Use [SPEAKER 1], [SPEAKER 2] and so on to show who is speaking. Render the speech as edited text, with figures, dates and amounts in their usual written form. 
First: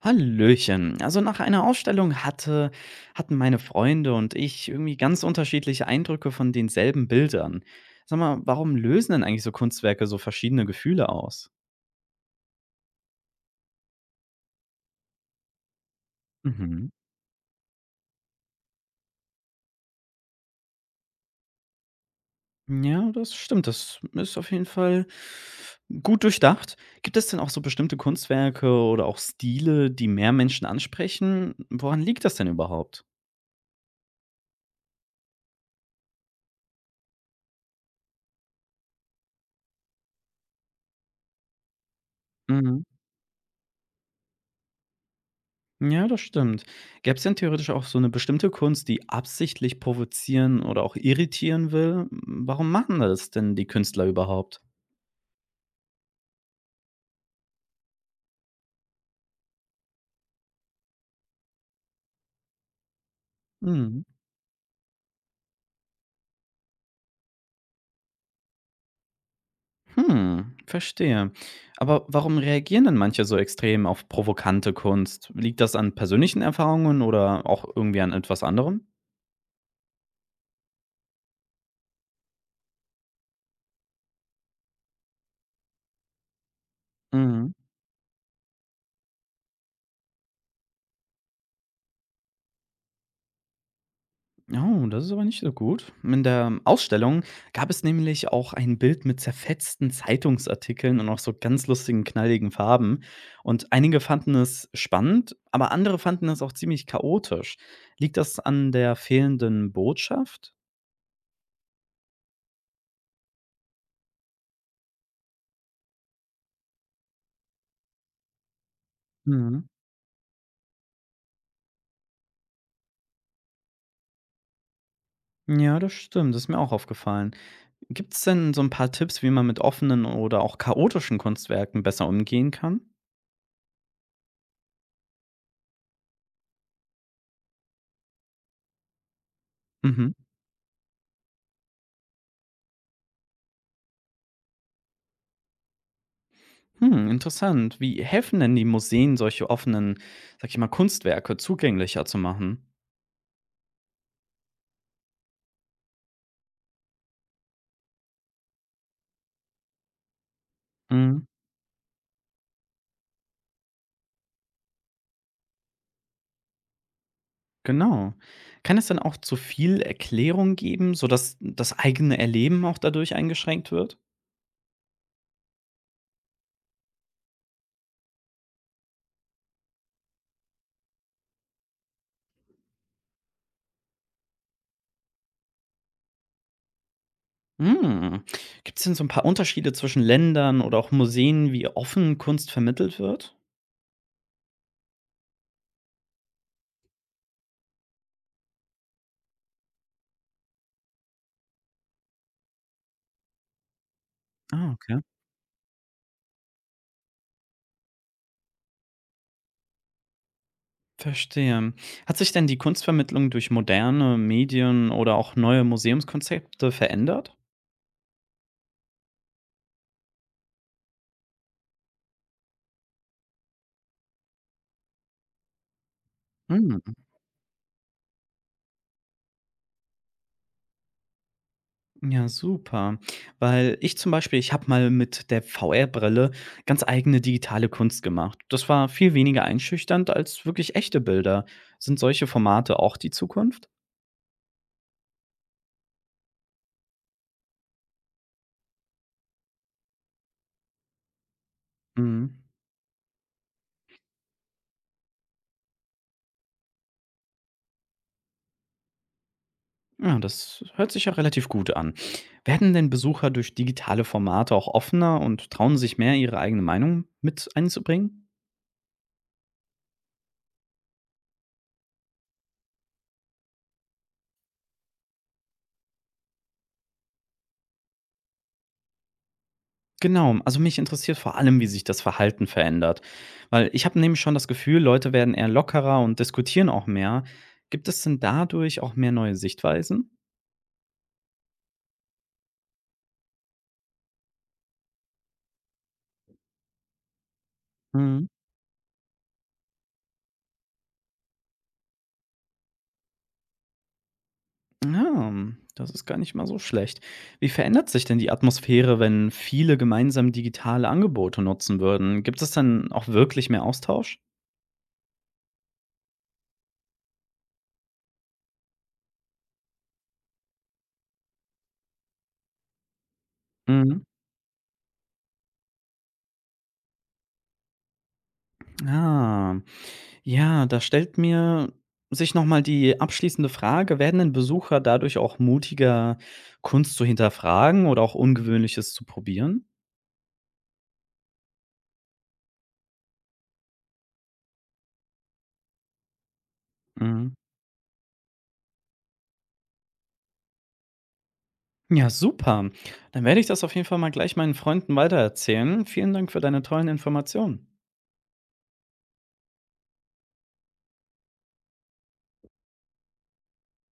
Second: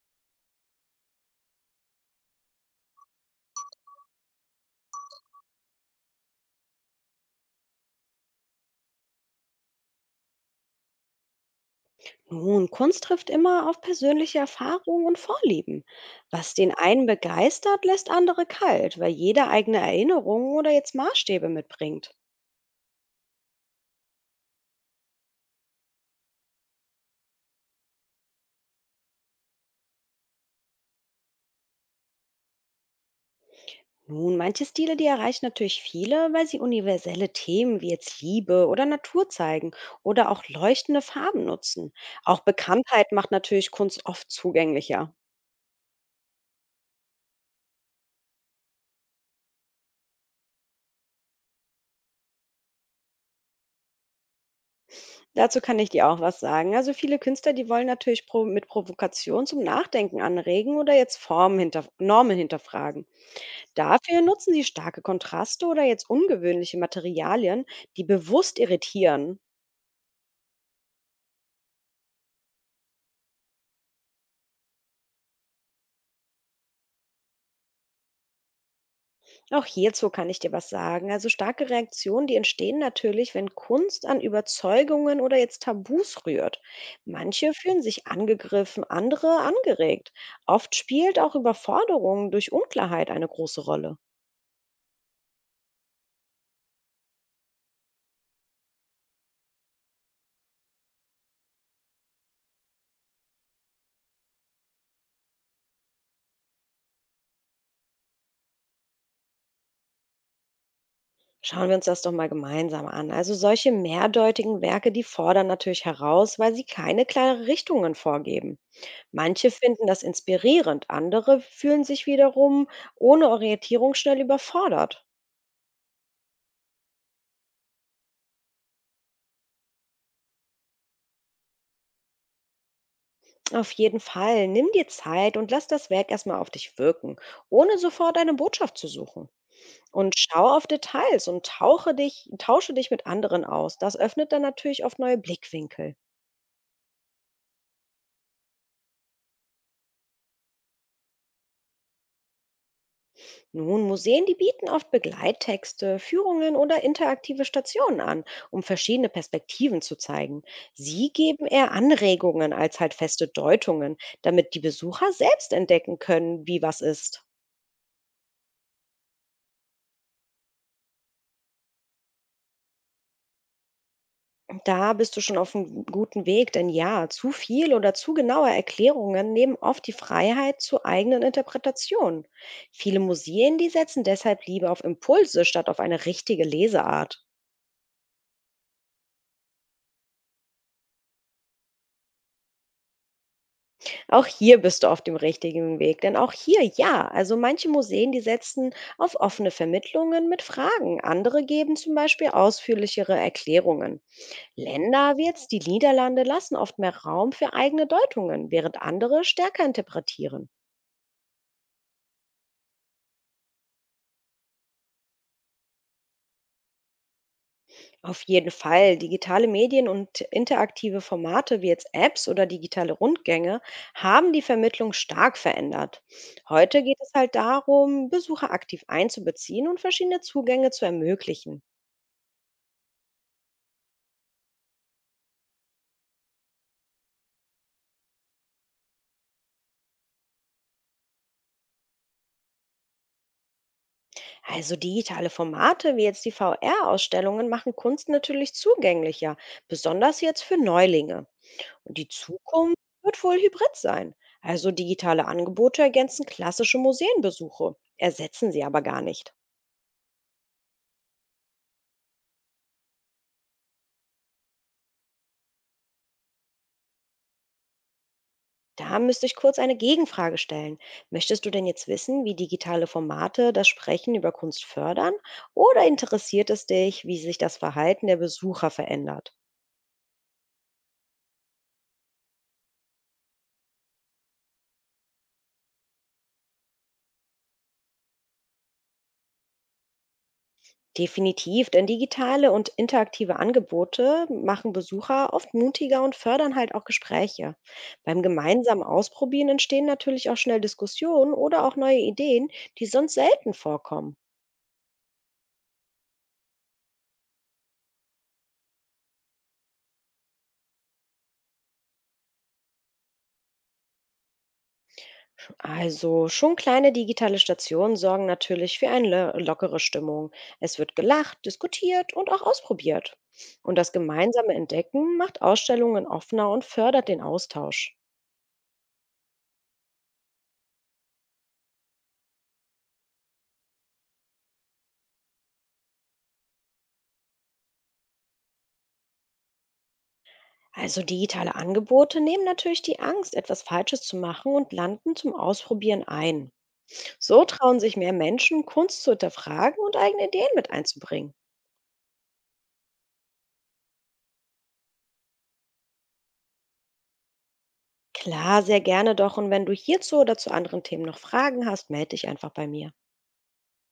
[SPEAKER 1] Hallöchen. Also nach einer Ausstellung hatten meine Freunde und ich irgendwie ganz unterschiedliche Eindrücke von denselben Bildern. Sag mal, warum lösen denn eigentlich so Kunstwerke so verschiedene Gefühle aus?
[SPEAKER 2] Nun, Kunst trifft immer auf persönliche Erfahrungen und Vorlieben. Was den
[SPEAKER 1] Mhm.
[SPEAKER 2] einen begeistert, lässt andere kalt, weil jeder eigene Erinnerungen oder jetzt Maßstäbe mitbringt.
[SPEAKER 1] Ja, das stimmt. Das ist auf jeden Fall gut durchdacht. Gibt es denn auch so bestimmte Kunstwerke oder auch Stile, die mehr Menschen ansprechen? Woran liegt das denn überhaupt?
[SPEAKER 2] Nun, manche Stile, die erreichen natürlich viele, weil sie universelle Themen wie jetzt Liebe oder Natur zeigen oder auch leuchtende Farben nutzen. Auch
[SPEAKER 1] Mhm.
[SPEAKER 2] Bekanntheit macht natürlich Kunst oft zugänglicher.
[SPEAKER 1] Ja, das stimmt. Gäbe es denn theoretisch auch so eine bestimmte Kunst, die absichtlich provozieren oder auch irritieren will? Warum machen das denn die Künstler überhaupt?
[SPEAKER 2] Dazu kann ich dir auch was sagen. Also viele Künstler, die wollen natürlich pro mit Provokation zum Nachdenken anregen oder jetzt Formen hinter Normen hinterfragen.
[SPEAKER 1] Mhm.
[SPEAKER 2] Dafür nutzen sie starke Kontraste oder jetzt ungewöhnliche Materialien, die bewusst irritieren.
[SPEAKER 1] Hm, verstehe. Aber warum reagieren denn manche so extrem auf provokante Kunst? Liegt das an persönlichen Erfahrungen oder auch irgendwie an etwas anderem?
[SPEAKER 2] Auch hierzu kann ich dir was sagen. Also starke Reaktionen, die entstehen natürlich, wenn Kunst an Überzeugungen oder jetzt Tabus rührt.
[SPEAKER 1] Mhm.
[SPEAKER 2] Manche fühlen sich angegriffen, andere angeregt. Oft spielt auch Überforderung durch Unklarheit eine große Rolle.
[SPEAKER 1] Oh, das ist aber nicht so gut. In der Ausstellung gab es nämlich auch ein Bild mit zerfetzten Zeitungsartikeln und auch so ganz lustigen, knalligen Farben. Und einige fanden es spannend, aber andere fanden es auch ziemlich chaotisch. Liegt das an der fehlenden Botschaft?
[SPEAKER 2] Schauen wir uns das doch mal gemeinsam an. Also solche mehrdeutigen Werke, die fordern natürlich heraus, weil sie keine klare Richtungen vorgeben. Manche
[SPEAKER 1] Mhm.
[SPEAKER 2] finden das inspirierend, andere fühlen sich wiederum ohne Orientierung schnell überfordert.
[SPEAKER 1] Ja, das stimmt. Das ist mir auch aufgefallen. Gibt es denn so ein paar Tipps, wie man mit offenen oder auch chaotischen Kunstwerken besser umgehen kann?
[SPEAKER 2] Auf jeden Fall, nimm dir Zeit und lass das Werk erstmal auf dich wirken, ohne sofort eine Botschaft zu suchen. Und
[SPEAKER 1] Mhm.
[SPEAKER 2] schau auf Details und tausche dich mit anderen aus. Das öffnet dann natürlich oft neue Blickwinkel.
[SPEAKER 1] Hm, interessant. Wie helfen denn die Museen, solche offenen, sag ich mal, Kunstwerke zugänglicher zu machen?
[SPEAKER 2] Nun, Museen, die bieten oft Begleittexte, Führungen oder interaktive Stationen an, um verschiedene Perspektiven zu zeigen. Sie
[SPEAKER 1] Mhm,
[SPEAKER 2] geben eher Anregungen als halt feste Deutungen, damit die Besucher selbst entdecken können, wie was ist.
[SPEAKER 1] genau. Kann es dann auch zu viel Erklärung geben, sodass das eigene Erleben auch dadurch eingeschränkt wird?
[SPEAKER 2] Da bist du schon auf einem guten Weg, denn ja, zu viel oder zu genaue Erklärungen nehmen oft die Freiheit zur eigenen Interpretation. Viele Museen, die setzen deshalb lieber auf Impulse statt auf eine richtige Leseart.
[SPEAKER 1] Hm. Gibt es denn so ein paar Unterschiede zwischen Ländern oder auch Museen, wie offen Kunst vermittelt wird?
[SPEAKER 2] Auch hier bist du auf dem richtigen Weg, denn auch hier ja. Also manche Museen, die setzen auf offene Vermittlungen mit Fragen. Andere geben zum Beispiel ausführlichere Erklärungen.
[SPEAKER 1] Ah, okay.
[SPEAKER 2] Länder wie jetzt die Niederlande lassen oft mehr Raum für eigene Deutungen, während andere stärker interpretieren.
[SPEAKER 1] Verstehe. Hat sich denn die Kunstvermittlung durch moderne Medien oder auch neue Museumskonzepte verändert?
[SPEAKER 2] Auf jeden Fall. Digitale Medien und interaktive Formate wie jetzt Apps oder digitale Rundgänge haben die Vermittlung stark verändert.
[SPEAKER 1] Hm.
[SPEAKER 2] Heute geht es halt darum, Besucher aktiv einzubeziehen und verschiedene Zugänge zu ermöglichen.
[SPEAKER 1] Ja, super. Weil ich zum Beispiel, Ich habe mal mit der VR-Brille ganz eigene digitale Kunst gemacht. Das war viel weniger einschüchternd als wirklich echte Bilder. Sind solche Formate auch die Zukunft?
[SPEAKER 2] Also digitale Formate wie jetzt die VR-Ausstellungen machen Kunst natürlich zugänglicher, besonders jetzt für Neulinge. Und die
[SPEAKER 1] Mhm.
[SPEAKER 2] Zukunft wird wohl hybrid sein. Also digitale Angebote ergänzen klassische Museenbesuche, ersetzen sie aber gar nicht.
[SPEAKER 1] Ja, das hört sich ja relativ gut an. Werden denn Besucher durch digitale Formate auch offener und trauen sich mehr, ihre eigene Meinung mit einzubringen?
[SPEAKER 2] Da müsste ich kurz eine Gegenfrage stellen. Möchtest du denn jetzt wissen, wie digitale Formate das Sprechen über Kunst fördern? Oder interessiert es dich, wie sich das Verhalten der Besucher verändert?
[SPEAKER 1] Genau, also mich interessiert vor allem, wie sich das Verhalten verändert. Weil ich habe nämlich schon das Gefühl, Leute werden eher lockerer und diskutieren auch mehr. Gibt es denn dadurch auch mehr neue Sichtweisen?
[SPEAKER 2] Definitiv, denn digitale und interaktive Angebote machen Besucher oft mutiger und fördern halt auch Gespräche. Beim
[SPEAKER 1] Mhm.
[SPEAKER 2] gemeinsamen Ausprobieren entstehen natürlich auch schnell Diskussionen oder auch neue Ideen, die sonst selten vorkommen.
[SPEAKER 1] Ja, das ist gar nicht mal so schlecht. Wie verändert sich denn die Atmosphäre, wenn viele gemeinsam digitale Angebote nutzen würden? Gibt es dann auch wirklich mehr Austausch?
[SPEAKER 2] Also schon kleine digitale Stationen sorgen natürlich für eine lockere Stimmung. Es wird gelacht, diskutiert und auch ausprobiert. Und das
[SPEAKER 1] Mhm.
[SPEAKER 2] gemeinsame Entdecken macht Ausstellungen offener und fördert den Austausch.
[SPEAKER 1] Ah. Ja, da stellt mir sich nochmal die abschließende Frage, werden denn Besucher dadurch auch mutiger, Kunst zu hinterfragen oder auch Ungewöhnliches zu probieren?
[SPEAKER 2] Also digitale Angebote nehmen natürlich die Angst, etwas Falsches zu machen und landen zum Ausprobieren ein.
[SPEAKER 1] Mhm.
[SPEAKER 2] So trauen sich mehr Menschen, Kunst zu hinterfragen und eigene Ideen mit einzubringen.
[SPEAKER 1] Ja, super. Dann werde ich das auf jeden Fall mal gleich meinen Freunden weitererzählen. Vielen Dank für deine tollen Informationen.
[SPEAKER 2] Klar, sehr gerne doch. Und wenn du hierzu oder zu anderen Themen noch Fragen hast, melde dich einfach bei mir.